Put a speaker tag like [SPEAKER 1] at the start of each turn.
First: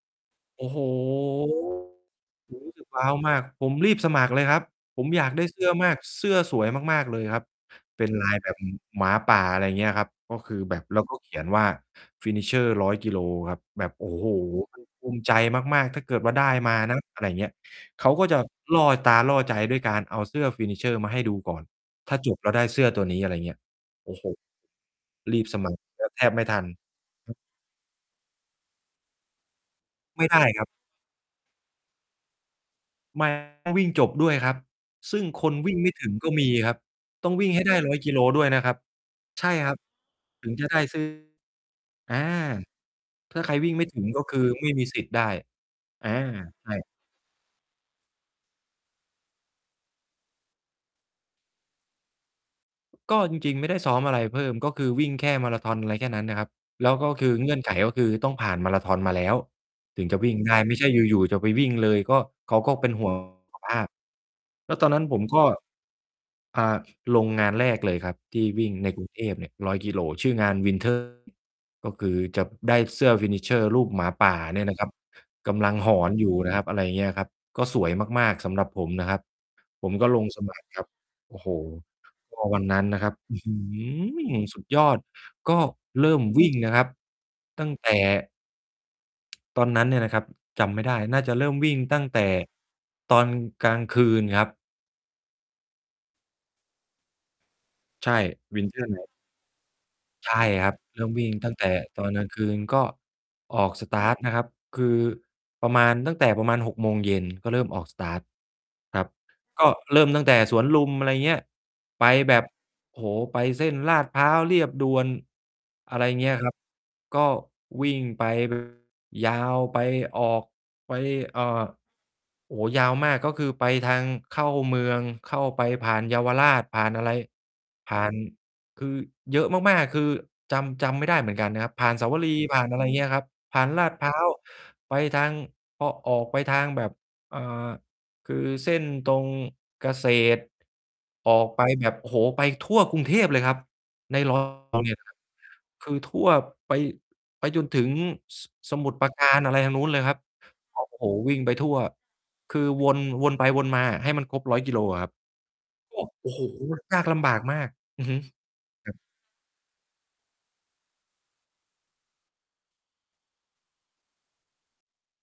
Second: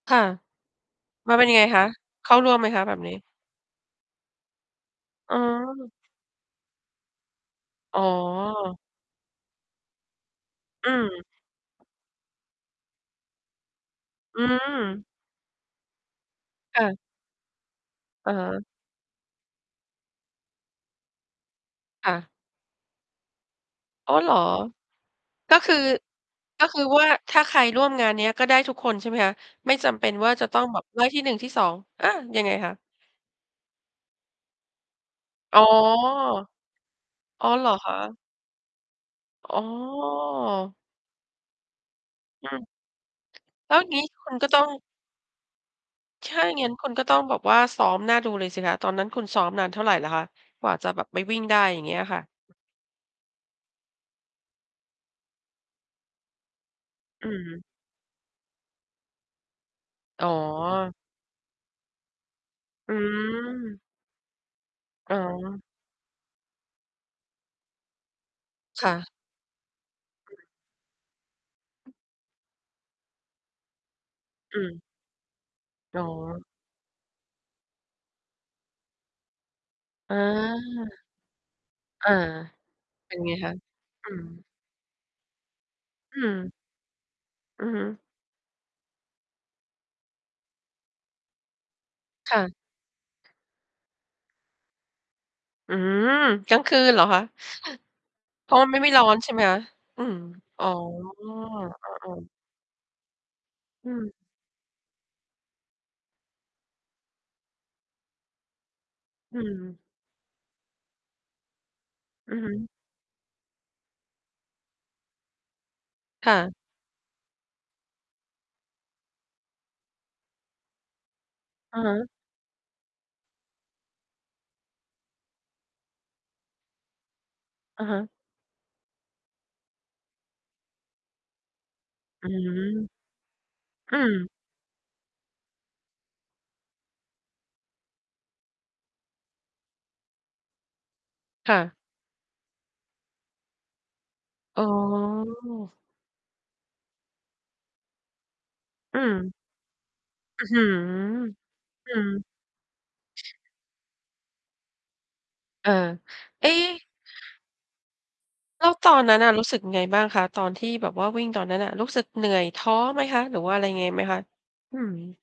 [SPEAKER 1] ค่ะ
[SPEAKER 2] โอ้ โฮ
[SPEAKER 1] มันเป็นยังไงคะ? เข้าร
[SPEAKER 2] ผ
[SPEAKER 1] ่วม
[SPEAKER 2] ม
[SPEAKER 1] ไหม
[SPEAKER 2] รู้
[SPEAKER 1] ค
[SPEAKER 2] ส
[SPEAKER 1] ะ
[SPEAKER 2] ึก
[SPEAKER 1] แบ
[SPEAKER 2] ว
[SPEAKER 1] บ
[SPEAKER 2] ้า
[SPEAKER 1] นี
[SPEAKER 2] ว
[SPEAKER 1] ้?
[SPEAKER 2] มาก ผมรีบสมัครเลยครับ ผมอยาก
[SPEAKER 1] อ๋
[SPEAKER 2] ได้เสื้อม
[SPEAKER 1] อ
[SPEAKER 2] าก เสื้อสวยมาก ๆ เลยครับ
[SPEAKER 1] อ๋
[SPEAKER 2] เ
[SPEAKER 1] อ
[SPEAKER 2] ป็นลายแบบ ม หมาป่า อะไรอย่างเงี้ยครับ ก็คือแบบ
[SPEAKER 1] อื
[SPEAKER 2] แล้วก็
[SPEAKER 1] ม
[SPEAKER 2] เขียนว่า Finisher 100 กิโลครับ แบบ โอ้โฮ
[SPEAKER 1] อื
[SPEAKER 2] คือ ภ
[SPEAKER 1] ม
[SPEAKER 2] ูมิใจมาก ๆ ถ้าเกิดว่าได้มา
[SPEAKER 1] ค่ะ
[SPEAKER 2] นะ อะไรอย่างเงี้ย เขาก็
[SPEAKER 1] อะ
[SPEAKER 2] จะ
[SPEAKER 1] ฮะ
[SPEAKER 2] ล่อตาล่อใจ ด้วยการเอาเสื้อ Finisher มาให้ดูก่อน
[SPEAKER 1] ค
[SPEAKER 2] ถ
[SPEAKER 1] ่
[SPEAKER 2] ้า
[SPEAKER 1] ะ
[SPEAKER 2] จบแล้วได้เสื้อตัวนี้ อะไรเงี้ย โอ
[SPEAKER 1] อ๋อ
[SPEAKER 2] ้โฮ
[SPEAKER 1] เหรอ?
[SPEAKER 2] รีบ
[SPEAKER 1] ก็
[SPEAKER 2] สม
[SPEAKER 1] ค
[SPEAKER 2] ั
[SPEAKER 1] ือ
[SPEAKER 2] คร แบบ แทบไม่ทั
[SPEAKER 1] ก็
[SPEAKER 2] น
[SPEAKER 1] คือว่า
[SPEAKER 2] อ
[SPEAKER 1] ถ
[SPEAKER 2] ืม
[SPEAKER 1] ้าใครร่วมงานเนี้ย ก็ได้ทุกคนใช่ไหมคะ? ไม่จำเป็น
[SPEAKER 2] ไม่
[SPEAKER 1] ว่า
[SPEAKER 2] ได
[SPEAKER 1] จ
[SPEAKER 2] ้
[SPEAKER 1] ะต้
[SPEAKER 2] ค
[SPEAKER 1] อ
[SPEAKER 2] ร
[SPEAKER 1] ง
[SPEAKER 2] ับ
[SPEAKER 1] แบบได้ที่ 1 ที่ 2 อา ยังไงคะ?
[SPEAKER 2] มา ต้องวิ่งจบด้วยครับ ซึ่งคน
[SPEAKER 1] อ๋อ
[SPEAKER 2] วิ่งไม่ถึงก็มีครับ ต้อง
[SPEAKER 1] อ๋
[SPEAKER 2] วิ
[SPEAKER 1] อ
[SPEAKER 2] ่งให
[SPEAKER 1] เ
[SPEAKER 2] ้
[SPEAKER 1] หร
[SPEAKER 2] ไ
[SPEAKER 1] อ
[SPEAKER 2] ด้
[SPEAKER 1] ค
[SPEAKER 2] 100 กิ
[SPEAKER 1] ะ?
[SPEAKER 2] โลด้วยนะครับ ใช
[SPEAKER 1] อ
[SPEAKER 2] ่
[SPEAKER 1] ๋
[SPEAKER 2] ครับ ถึงจะ
[SPEAKER 1] อ
[SPEAKER 2] ได้ เสื้อ อา
[SPEAKER 1] อืม
[SPEAKER 2] ถ้าใครวิ
[SPEAKER 1] แล
[SPEAKER 2] ่
[SPEAKER 1] ้
[SPEAKER 2] ง
[SPEAKER 1] ว
[SPEAKER 2] ไ
[SPEAKER 1] อ
[SPEAKER 2] ม
[SPEAKER 1] ย
[SPEAKER 2] ่
[SPEAKER 1] ่าง
[SPEAKER 2] ถ
[SPEAKER 1] งี
[SPEAKER 2] ึ
[SPEAKER 1] ้
[SPEAKER 2] ง ก็
[SPEAKER 1] คุ
[SPEAKER 2] ค
[SPEAKER 1] ณ
[SPEAKER 2] ื
[SPEAKER 1] ก
[SPEAKER 2] อ
[SPEAKER 1] ็ต้อ
[SPEAKER 2] ไม
[SPEAKER 1] ง
[SPEAKER 2] ่มีสิทธิ์ได้ อา
[SPEAKER 1] ถ้าอย่าง
[SPEAKER 2] ใ
[SPEAKER 1] ง
[SPEAKER 2] ช
[SPEAKER 1] ั้น
[SPEAKER 2] ่
[SPEAKER 1] คุณก็ต้องแบบว่าซ้อมน่าดูเลยสิคะ ตอนนั้นคุณซ้อมนานเท่าไรเหรอคะ กว่าจะแบบไปวิ่งได้ อย่างเงี้ยค่ะ?
[SPEAKER 2] ก็จริง ๆ ไม่ได้ซ้อมอะไรเพิ่ม ก็คือวิ่งแค่มาราธอน อะไรแค่นั้นนะครับ แล้วก็ค
[SPEAKER 1] อื
[SPEAKER 2] ือ
[SPEAKER 1] อ
[SPEAKER 2] เ
[SPEAKER 1] ฮ
[SPEAKER 2] งื่อ
[SPEAKER 1] ึ
[SPEAKER 2] นไขก็คือ ต้องผ่านมาราธอนมาแล้วถึงจะ
[SPEAKER 1] อ๋
[SPEAKER 2] ว
[SPEAKER 1] อ
[SPEAKER 2] ิ่งได้ ไม่ใช่อยู่ ๆ จะไปวิ่งเลย ก็เขาก็เป็
[SPEAKER 1] อื
[SPEAKER 2] น ห่วงสุข ภ
[SPEAKER 1] ม
[SPEAKER 2] าพ แล้วตอนนั้น
[SPEAKER 1] อ๋
[SPEAKER 2] ผมก็
[SPEAKER 1] อ
[SPEAKER 2] อ่า ส ลงงานแรกเลยครับ ที่วิ่ง
[SPEAKER 1] ค
[SPEAKER 2] ใน
[SPEAKER 1] ่
[SPEAKER 2] กร
[SPEAKER 1] ะ
[SPEAKER 2] ุงเทพเนี่ย 100 กิโล ชื่องาน Winter ก็คือจะได้เสื้อ Finisher รูปหมาป่า
[SPEAKER 1] อ
[SPEAKER 2] เนี่ย
[SPEAKER 1] ื
[SPEAKER 2] นะค
[SPEAKER 1] ม
[SPEAKER 2] รับ กำลังห
[SPEAKER 1] อ
[SPEAKER 2] อ
[SPEAKER 1] ๋อ
[SPEAKER 2] นอยู่นะครับ อะไรเงี้ยครับ ก็สวยมาก ๆ สำหรับผมนะครับ ผมก็
[SPEAKER 1] อา
[SPEAKER 2] ลง สมัครครับ โอ้โฮ
[SPEAKER 1] อา
[SPEAKER 2] ก็วันนั้นนะคร
[SPEAKER 1] เ
[SPEAKER 2] ั
[SPEAKER 1] ป็
[SPEAKER 2] บ
[SPEAKER 1] นไง
[SPEAKER 2] อื้อ
[SPEAKER 1] ค
[SPEAKER 2] ฮ
[SPEAKER 1] ะ?
[SPEAKER 2] ื
[SPEAKER 1] อื
[SPEAKER 2] อ
[SPEAKER 1] ม
[SPEAKER 2] สุดยอด ก็เริ่
[SPEAKER 1] อื
[SPEAKER 2] ม วิ่
[SPEAKER 1] ม
[SPEAKER 2] งนะครับ
[SPEAKER 1] อ
[SPEAKER 2] ต
[SPEAKER 1] ื
[SPEAKER 2] ั้
[SPEAKER 1] อ
[SPEAKER 2] ง
[SPEAKER 1] ฮึ
[SPEAKER 2] แต่ ตอนนั้นเนี่ยนะครับ จำไม่ได้ น่าจะเริ่มวิ่งตั้งแต่
[SPEAKER 1] ค่ะ
[SPEAKER 2] ตอนกลางคืนครับ
[SPEAKER 1] อืม กลางคืนเหรอคะ?
[SPEAKER 2] ใช่
[SPEAKER 1] เพราะว่ามัน
[SPEAKER 2] winter
[SPEAKER 1] ไม่ร
[SPEAKER 2] run
[SPEAKER 1] ้อนใช่ไหม? อืม
[SPEAKER 2] ใช่
[SPEAKER 1] อ๋
[SPEAKER 2] ค
[SPEAKER 1] อ
[SPEAKER 2] รับ เริ่มวิ่งตั้งแต่
[SPEAKER 1] อา
[SPEAKER 2] ตอนกลา
[SPEAKER 1] ๆ
[SPEAKER 2] งคืน ก็ออก ส
[SPEAKER 1] อื
[SPEAKER 2] ตาร
[SPEAKER 1] ม
[SPEAKER 2] ์ต นะครับ คือประมาณตั้งแต่ประมาณ 18:00 ก็เริ่มออก สตาร์ต ครับ
[SPEAKER 1] อื
[SPEAKER 2] ก็
[SPEAKER 1] ม
[SPEAKER 2] เริ่มตั้งแต่สวนลุม อะไรเงี้ย ไป
[SPEAKER 1] อ
[SPEAKER 2] แ
[SPEAKER 1] ื
[SPEAKER 2] บ
[SPEAKER 1] อ
[SPEAKER 2] บ
[SPEAKER 1] ฮึ
[SPEAKER 2] โอ้โฮ ไปเส้นลาดพร้าว เลียบด่วน อะไรเง
[SPEAKER 1] ค
[SPEAKER 2] ี้
[SPEAKER 1] ่
[SPEAKER 2] ย คร
[SPEAKER 1] ะ
[SPEAKER 2] ับ ก็วิ่ง ไป ยาวไป ออกไป เอ่อ
[SPEAKER 1] อะฮะ
[SPEAKER 2] โอ้ ยาวมาก ก็คือไปทางเข้าเมือง เข้าไปผ่านเยาวราช ผ่านอะไร
[SPEAKER 1] อะ
[SPEAKER 2] ผ
[SPEAKER 1] ฮ
[SPEAKER 2] ่า
[SPEAKER 1] ะ
[SPEAKER 2] น คือเยอะมาก ๆ คือ จำ จำไม่ได้เหมือนกันนะครับ ผ่านเสาว
[SPEAKER 1] อ
[SPEAKER 2] ร
[SPEAKER 1] ื
[SPEAKER 2] ีย์
[SPEAKER 1] ม
[SPEAKER 2] ผ่านอะไรอย่างเงี้ยครับ ผ่านลาด
[SPEAKER 1] อื
[SPEAKER 2] พร้า
[SPEAKER 1] ม
[SPEAKER 2] ว ไปทาง พอออกไปทางแบบ อ่า คือเส้นตรงเกษตร ออก
[SPEAKER 1] ค่
[SPEAKER 2] ไป
[SPEAKER 1] ะ
[SPEAKER 2] แบบ โอ้โฮ ไปทั่วกรุงเทพเลยครับ ใน รอ
[SPEAKER 1] อ๋
[SPEAKER 2] บ เนี่ยน
[SPEAKER 1] อ
[SPEAKER 2] ะครับ คือทั่ว ไป ไปจนถึง ส สมุท
[SPEAKER 1] อื
[SPEAKER 2] รปราก
[SPEAKER 1] ม
[SPEAKER 2] าร อะไรทางนู้นเลยครับ
[SPEAKER 1] อื้อฮือ
[SPEAKER 2] โอ้ โฮ วิ่งไปทั่ว
[SPEAKER 1] อืม
[SPEAKER 2] คือ วน วนไปวนมาอะ ให้มันครบ 100 กิโลอะครับ
[SPEAKER 1] เออ
[SPEAKER 2] โอ้ โอ้โฮ
[SPEAKER 1] เอ๊ะ
[SPEAKER 2] ยากลำบากมาก อือฮึ
[SPEAKER 1] แล้วต
[SPEAKER 2] คร
[SPEAKER 1] อ
[SPEAKER 2] ับ
[SPEAKER 1] นนั้นอะรู้สึกยังไงบ้างคะ? ตอนที่แบบว่าวิ่งตอนนั้นอะ รู้สึกเหนื่อย ท้อไหมคะ? หรือว่าอะไรยังไงไหมคะ? อืม